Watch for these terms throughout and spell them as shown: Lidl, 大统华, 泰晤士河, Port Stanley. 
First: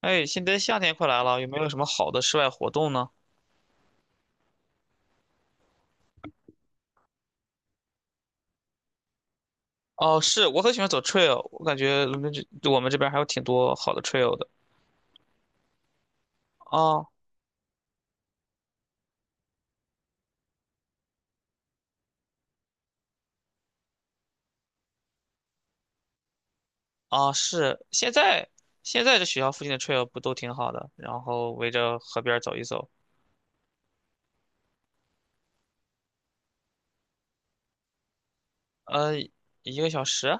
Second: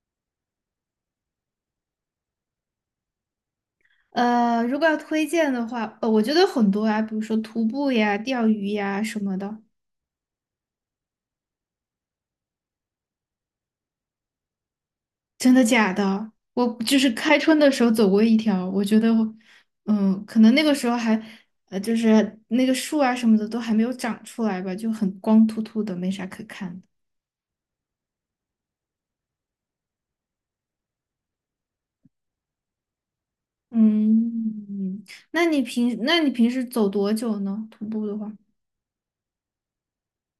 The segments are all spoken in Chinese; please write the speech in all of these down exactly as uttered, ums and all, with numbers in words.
哎，现在夏天快来了，有没有什么好的室外活动呢？呃，如果要推荐的话，呃，我觉得很多啊，比如说徒步呀、钓鱼呀什么的。哦，是，我很喜欢走 trail，我感觉伦敦这我们这边还有挺多好的 trail 的。真的假的？我就哦，是开春的时候走过一条，我觉得我，嗯，可能那个时候还，呃，就是那个树啊什么的都还没有长出来吧，就很光秃秃的，没啥可看的。啊，是，现在现在这学校附近的 trail 不都挺好的？然后围着河边儿走一走，嗯，那你平那你平时走多久呢？徒步的话，呃，一个小时啊？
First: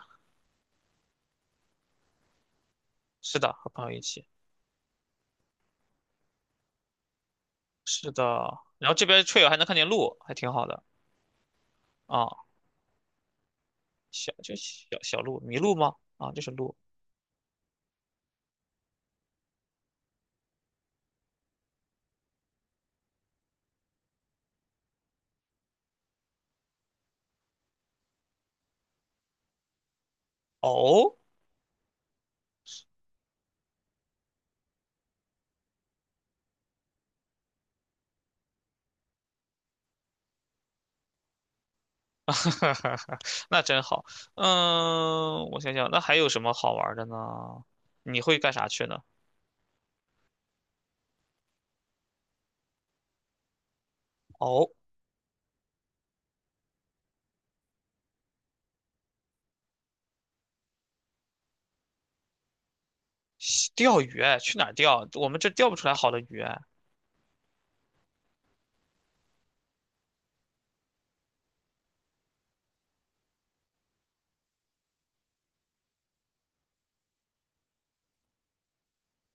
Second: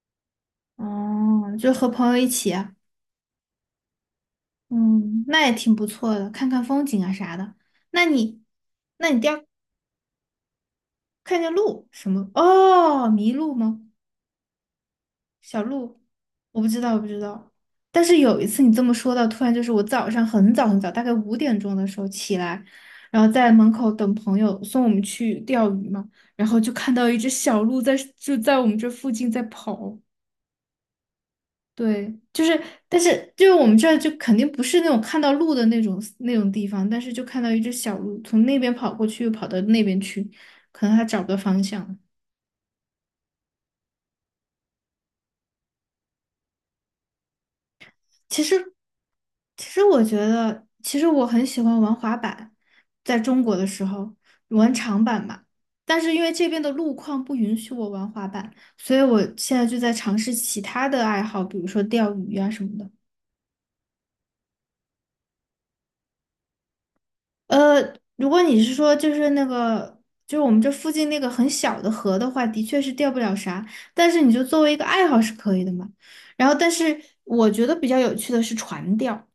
哦，就和朋友一起啊。是的，和朋友一起。嗯，那也挺不错的，看看风景啊啥的。那是的，你，然后这那你边 钓 trail 还能看见鹿，还挺好的。看见鹿什么？啊，哦，麋鹿吗？小就小小鹿、麋小鹿吗？鹿？啊，就是我不鹿。知道，我不知道。但是有一次你这么说到，突然就是我早上很早很早，大概五点钟的时候起来，然后在门口等朋友送我们去钓鱼嘛，然后就看到一只小鹿在就在我们这附近在跑。哦，对，就是，但是就是我们这儿就肯定不是那种看到鹿的那种那种地方，但是就看到一只小鹿从那边跑过去，又跑到那边去，可能它找不到方向。哈哈，那真好。嗯，我想想，那还有什么好玩儿的呢？你会其干啥实，去呢？其实我觉得，其实我很喜欢玩滑板，在中国的时候哦，玩长板嘛。但是因为这边的路况不允许我玩滑板，所以我现在就在尝试其他的爱好，比如说钓鱼啊什么的。西钓鱼哎，去哪儿钓？我们这钓不出来好的鱼哎。呃，如果你是说就是那个，就是我们这附近那个很小的河的话，的确是钓不了啥，但是你就作为一个爱好是可以的嘛。然后，但是我觉得比较有趣的是船钓。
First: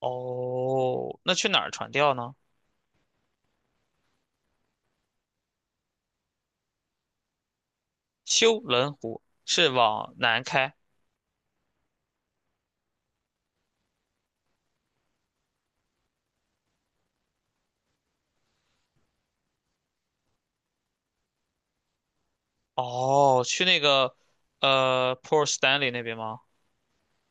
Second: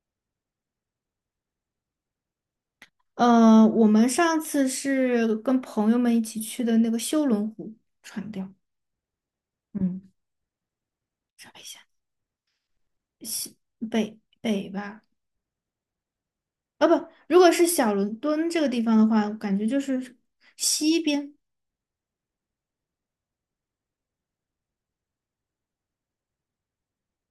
哦，那去哪儿船钓呢？呃，我们上次是跟朋友们一起去的那个修伦湖船钓，修伦湖是嗯，往南开。找一下西北北吧，啊不，如果是小伦敦这个地方的话，我感觉就是西边，哦，去那个呃 Port Stanley 那边吗？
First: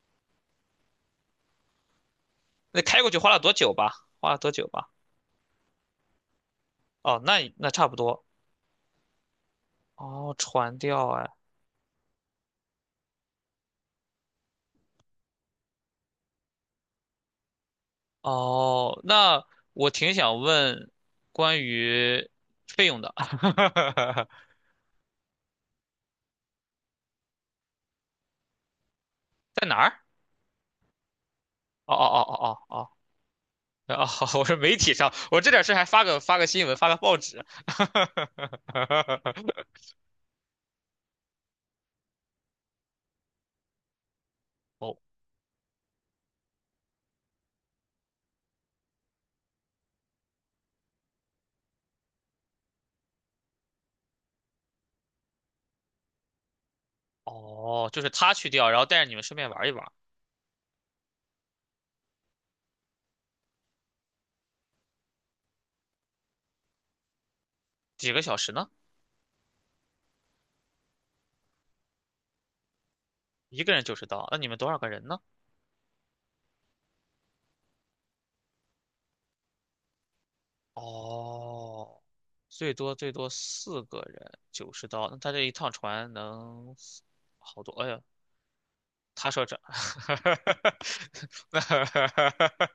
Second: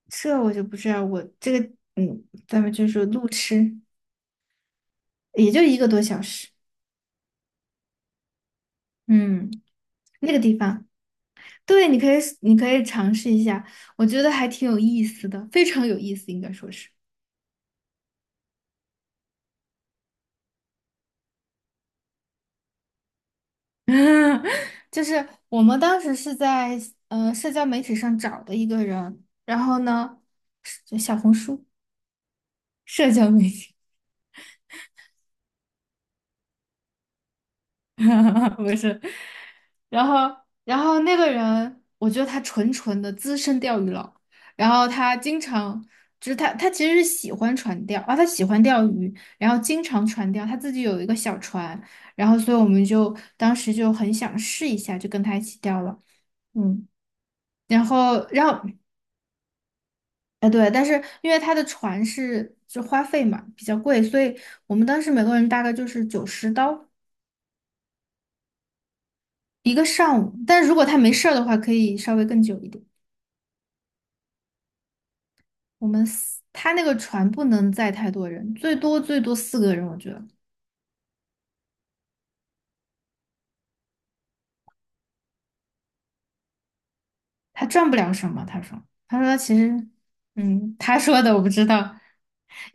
这我就不知道，我这个嗯，咱们那就开是过去路花了多久痴，吧？花了多久吧？也就一个多小时，哦，那那差不多。嗯，那哦，个地船方，钓哎，对，你可以你可以尝试一下，我觉得还挺有意思的，非常有意思，应该说是。哦，那我挺想问关于费用的，就是我们当时是在呃社交媒体上找的一个人，然在哪后儿？呢，是就小红书哦哦哦哦哦社交媒体，哦，哦，我说媒体上，我这点事还发个发个新闻，发个报纸。不是，然后然后那个人，我觉得他纯纯的资深钓鱼佬，然后哦他经常就是他他其实是喜欢船钓啊，他喜欢钓鱼，然后经常船钓，他自己有一个小船，然后所以我们就当时就很想试一下，就跟他一起钓了。嗯，然哦，就是后，他然去后掉，然后带着你们顺便玩一玩，哎，对，但是因为他的船是就花费嘛比较贵，所以我们当时每个人大概就是九十刀几个小时呢？一个上午。但如果他没事儿的话，可以稍微更久一点。一个人九十刀，那你们多少个人呢？我们四他那个船不能载太多人，最多最多四个人，我觉得哦，最多最多四个人，九十刀，那他这一趟船能好他多，哎赚不呀，了什么。他说，他他说说其这，实，嗯，他说的我不知道。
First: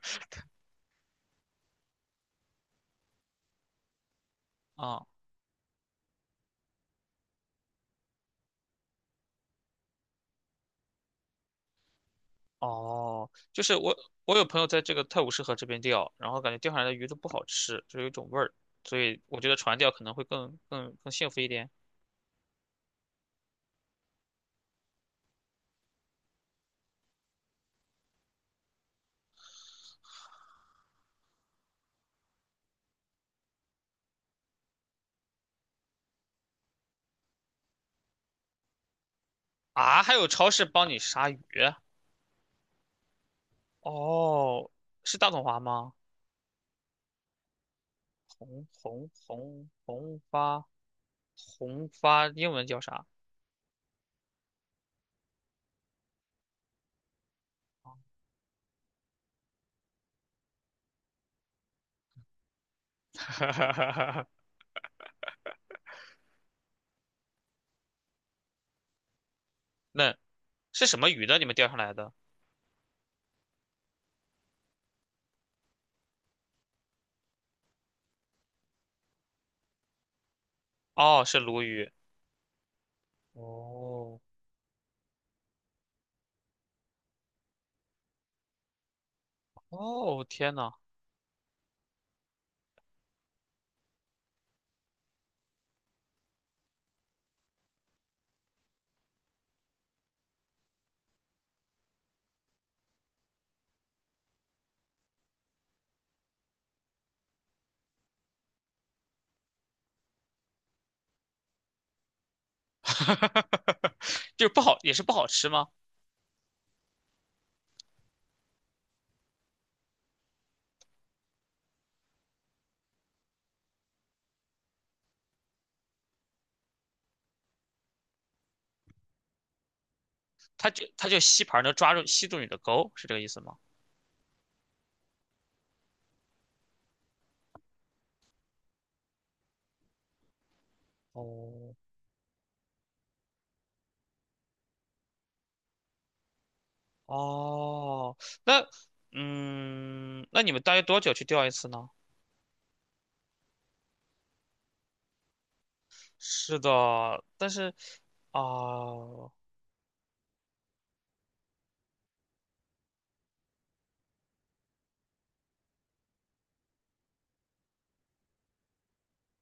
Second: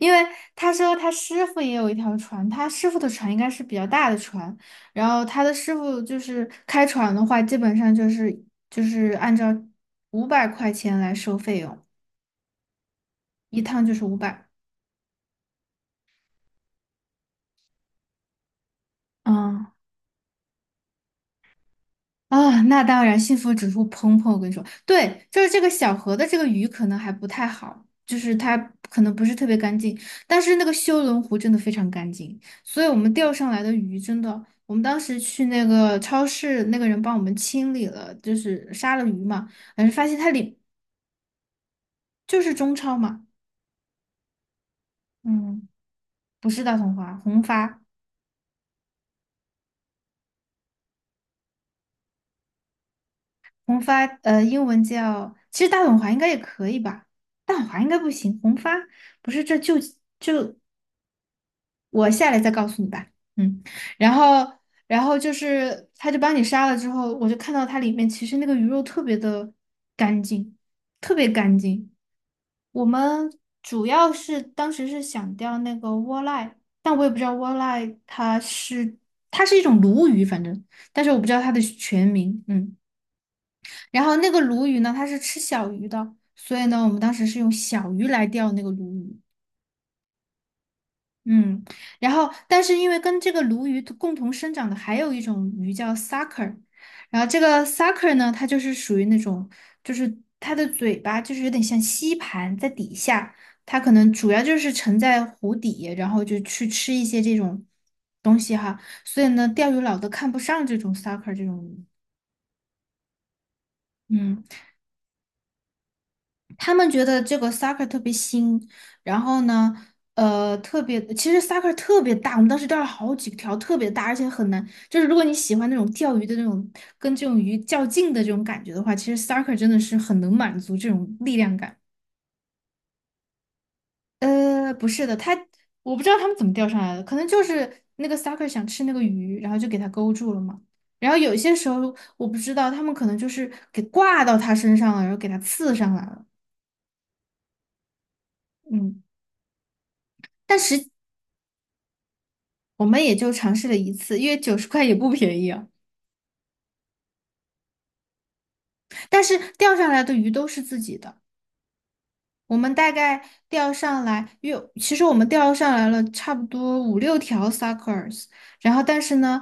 因为 他说他师傅也有一条船，他师傅的船应该是比较大的船，啊，然后他的师傅就是开船的话，基本上就是就是按照五百块钱来收费用，哦，一就是趟就我，是五我有百。朋友在这个泰晤士河这边钓，然后感觉钓上来的鱼都不好吃，就有一种味儿，所以我觉得嗯，船钓可能会更更更幸福一点啊，那当然，幸福指数砰砰！我跟你说，对，就是这个小河的这个鱼可能还不太好，就是它可能不是特别干净，但是那个修伦湖真的非常干净，所以我们钓上来的鱼真的，我们当时去那个超市，那个人帮我们清理了，就是杀了鱼嘛，反正啊。发还现有它超里市帮你杀鱼，就是中超嘛，哦，是大统华嗯，吗？不是大统华，红发，红红红红发红发，英文叫啥？红发，呃，英文叫，其实大统华应该也可以吧，大统华应该不行，红发。不是这就我下来再告诉你吧。嗯，然 后，然后就是，他就帮你杀了之后，我就看到它里面其实那个鱼肉特别的那干净，是什么特鱼别呢？你们干钓上净。来的？我们主要是当时是想钓那个窝赖，但我也不知道窝赖它是它是一种鲈鱼，反正，但是我哦，不知是道它的鲈鱼。全名。嗯，然后哦那个鲈鱼呢，它是吃小鱼的，所以呢，我们当时是用小鱼来钓那个鲈鱼。哦，天呐！嗯，然后但是因为跟这个鲈鱼共同生长的还有一种鱼叫 sucker，然后这个 sucker 呢，它就是属于那种，就是它的嘴巴就是有点像吸盘在底下，它可能主要就是沉在湖底，然后就去吃一些这种东西哈，所以呢，钓鱼佬都看不上这种 sucker 这种鱼。哈哈哈哈哈，嗯，就是不好，也是不好吃吗？他们觉得这个 soccer 特别新，然后呢，呃，特别，其实 soccer 特别大，我们当时钓了好几条，特别大，而且很难。就是如果你喜欢那种钓鱼的那种，跟这种鱼较劲的这种感觉的话，其实 soccer 真的是很能满它足就这它就种力吸量盘能感。抓住吸住你的钩，是这个意思吗？呃，不是的，他我不知道他们怎么钓上来的，可能就是那个 sucker 想吃那个鱼，然后就给它勾住了嘛。然后有些时哦候我不知道，他们可能就是给挂到它身上了，然后给它刺上来了。哦，那嗯。嗯，那你但们大约实。多久去钓一次呢？我们也就尝试了一次，因为九十块也不便宜啊。是的，但是但哦是钓上来的鱼都是自己的，我们大概钓上来，因为其实我们钓上来了差不多五六条 suckers，然后但是呢，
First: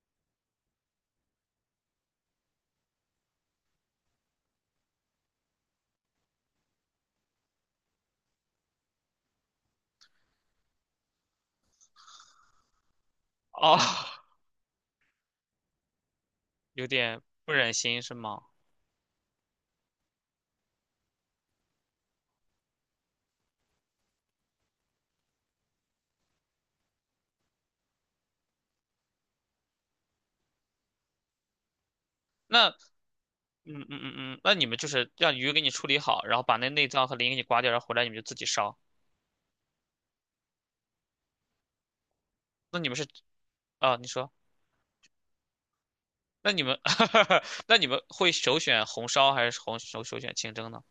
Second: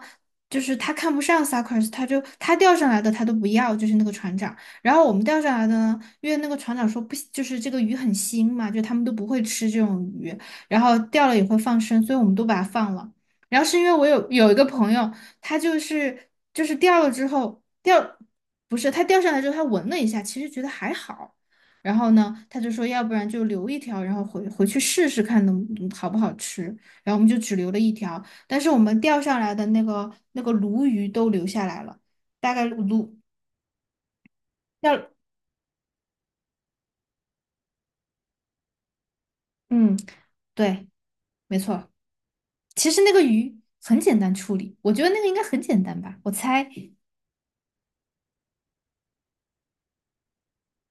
就是他看不上 suckers，他就他钓上来的他都不要，就是那个船长。然后我们钓上来的呢，因为那个船长说不，就是这个鱼很腥嘛，就他们都不会吃这种鱼，然后钓了也会放生，所以我们都把它放了。然后哦，是因为我有 有一个朋友，他就是就是有钓了点之不后忍心是钓，吗？不是他钓上来之后他闻了一下，其实觉得还好。然后呢，他就说，要不然就留一条，然后回回去试试看能嗯好不好吃。然后我们就只留了一条，但是我们钓上来的那个那个鲈鱼都留下来了，大概那鲈嗯嗯嗯嗯，那你们就要是让鱼给你处理好，然后把那内脏和鳞给你刮掉，然后回来你们就自己烧。嗯，对，没错。那你其们实是那个鱼啊、很你简说。单处理，我觉得那个应该很简单吧。我那你猜，们，那你们会首选红烧还是红首首选清蒸呢？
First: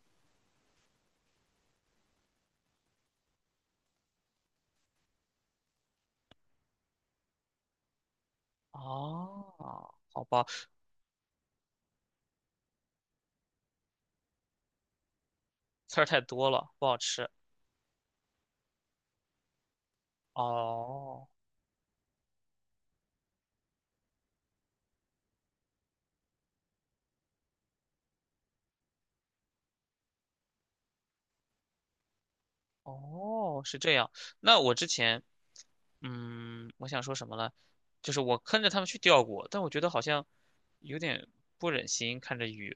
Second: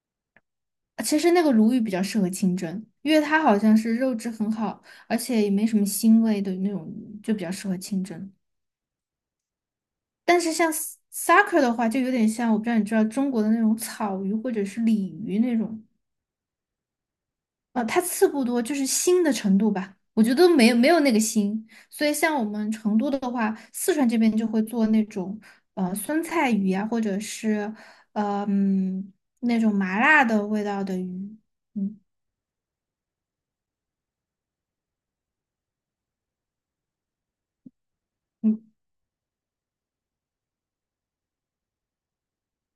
其实那个鲈鱼比较适合清蒸，因为它好像是肉质很好，而且也没什么腥味的那种，就比较适合清蒸。哦，好但吧，是像 s- sake 的话，就有点像我不知道你知道中国的那种草鱼或者是鲤鱼那种，刺儿太多了，不好吃。呃，它刺不多，就是腥的程度吧，我觉得没有没有那个哦，腥。所以像我们成都的话，四川这边就会做那种呃酸菜鱼啊，或者是呃嗯那种麻辣的味道的鱼，嗯，哦，是这样。那我之前，嗯，我想说什么呢？就是我嗯，跟着他们去钓过，但我觉得好像有点不忍心看着鱼，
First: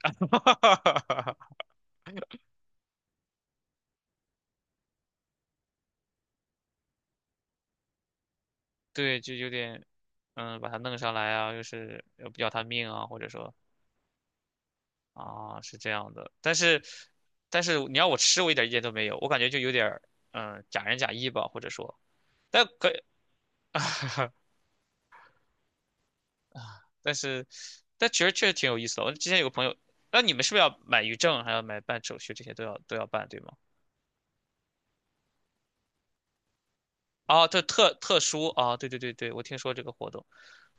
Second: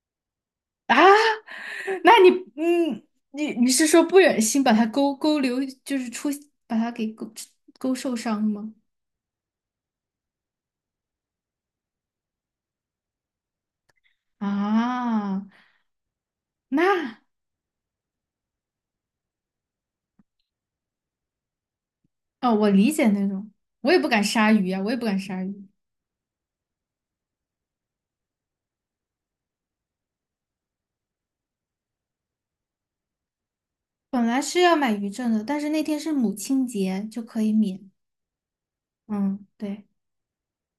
啊，那你嗯你你是说不忍心把它勾勾留，就是出把它给勾勾受伤吗？对，就有点，嗯，把它弄上来啊，又是要要它命啊，或者说。啊，啊，是这样的，但是，那但是你要我吃，我一点意见都没有，我感觉就有点儿，嗯，假仁假义吧，或者说，哦，但我可理解那种，我也不敢杀鱼呀、我也不敢杀鱼。啊，但是，但其实确实挺有意思的。我之前有个朋友，那你们是不是要买鱼证，还要买办手续，这些都要都要办，对吗？本来是要买鱼证的，但是那天是母亲节，就可啊，以这免。特特殊啊，对对对对，我嗯，听说这对个活动，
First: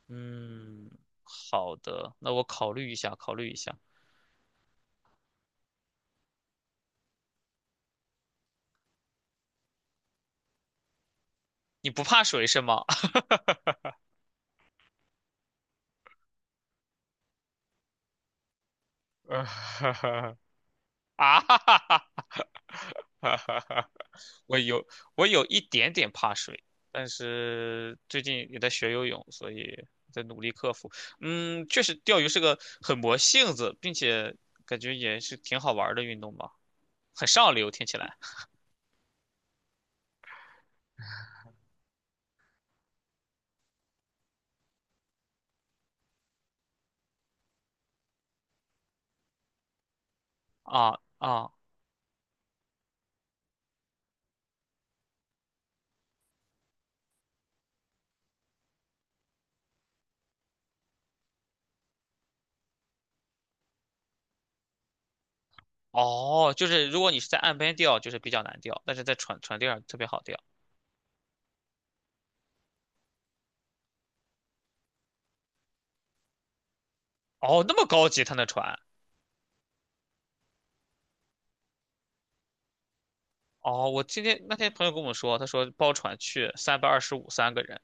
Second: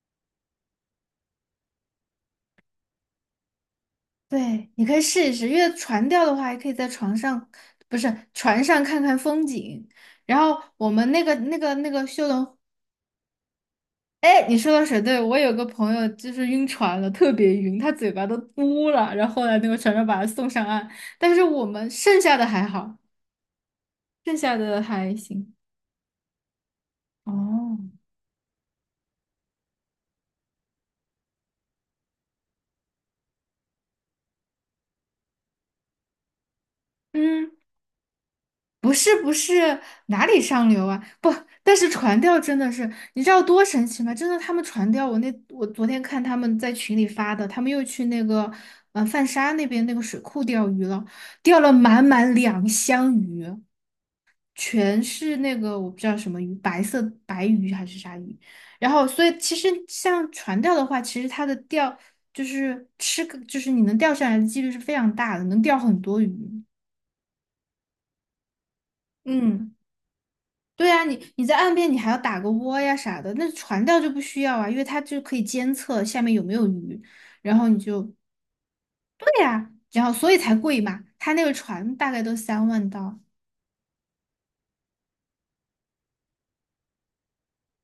嗯，好的，那我考虑一下，考虑一下。对，你可以试一试，因为船钓的话，还可以在床上，不是船上看看风景。然后我们那个那个你那不个怕修水龙，是吗？哎，你说的水，对，我有个朋友就是晕船了，特别晕，他嘴巴都嘟了，然 后啊后来那个哈船长把他哈送上岸，但是我们哈剩下的还好，哈哈哈！剩下我的有还我有行。一点点怕水，但哦，是最近也在学游泳，所以在努力克服。嗯，确实钓鱼是个很磨性子，并且感觉也是挺好玩儿的运动吧，很嗯。上流，听起来。不是不是哪里上流啊？不，但是船钓真的是，你知道多神奇吗？真的，他们船钓我那我昨天看他们在群里发的，他们又去那个嗯泛沙那边那个水库钓鱼啊了，啊钓了满满两箱鱼，全是那个我不知道什么鱼，白色白鱼还是啥鱼。然后，所以其实像船钓的话，其实它的钓就是吃个，就是你能钓上来的几率是非常大的，能钓很多鱼。哦，就是如果你是在岸边钓，就是比较难钓，但是在船船钓嗯。上特别好钓。对啊，你你在岸边你还要打个窝呀啥的，那船钓就不需要啊，因为它就可以监测下面有没有鱼，然哦，后那你么高就级，他那船。对呀、然后所以才贵嘛。它那个船大概都三万刀哦，我今天那天朋友跟我说，他说包船去三百二十五三个人，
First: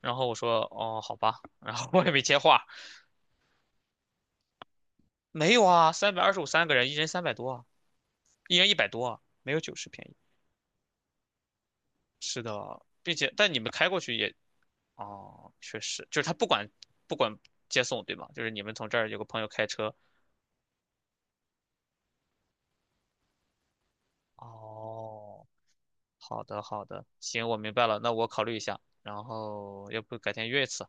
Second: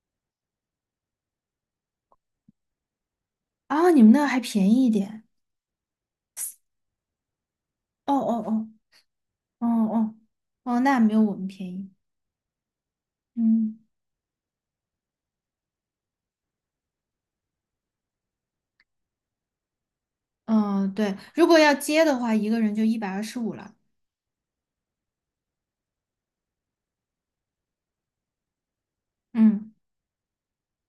然后我说哦好吧，然后我也没接话，啊，你们那还便宜一点。没有啊，三百二十五三个人，一人三百多啊，哦哦一人哦一百多啊，没有哦九十便哦宜。哦，那没有我们便宜。是的，并且但你们嗯开过去也，哦，确实，就是他不管不管接送对吗？就是你们从这儿有个朋友开车。嗯，对，如果要接的话，一个人就一百二十五了。哦，好的好的，行，我明白了，那我考虑一下，然嗯，后要不改天约一次。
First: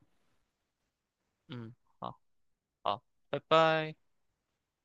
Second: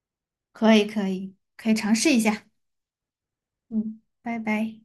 可以可以可嗯，以尝试好，一下。好，拜拜。嗯，拜拜。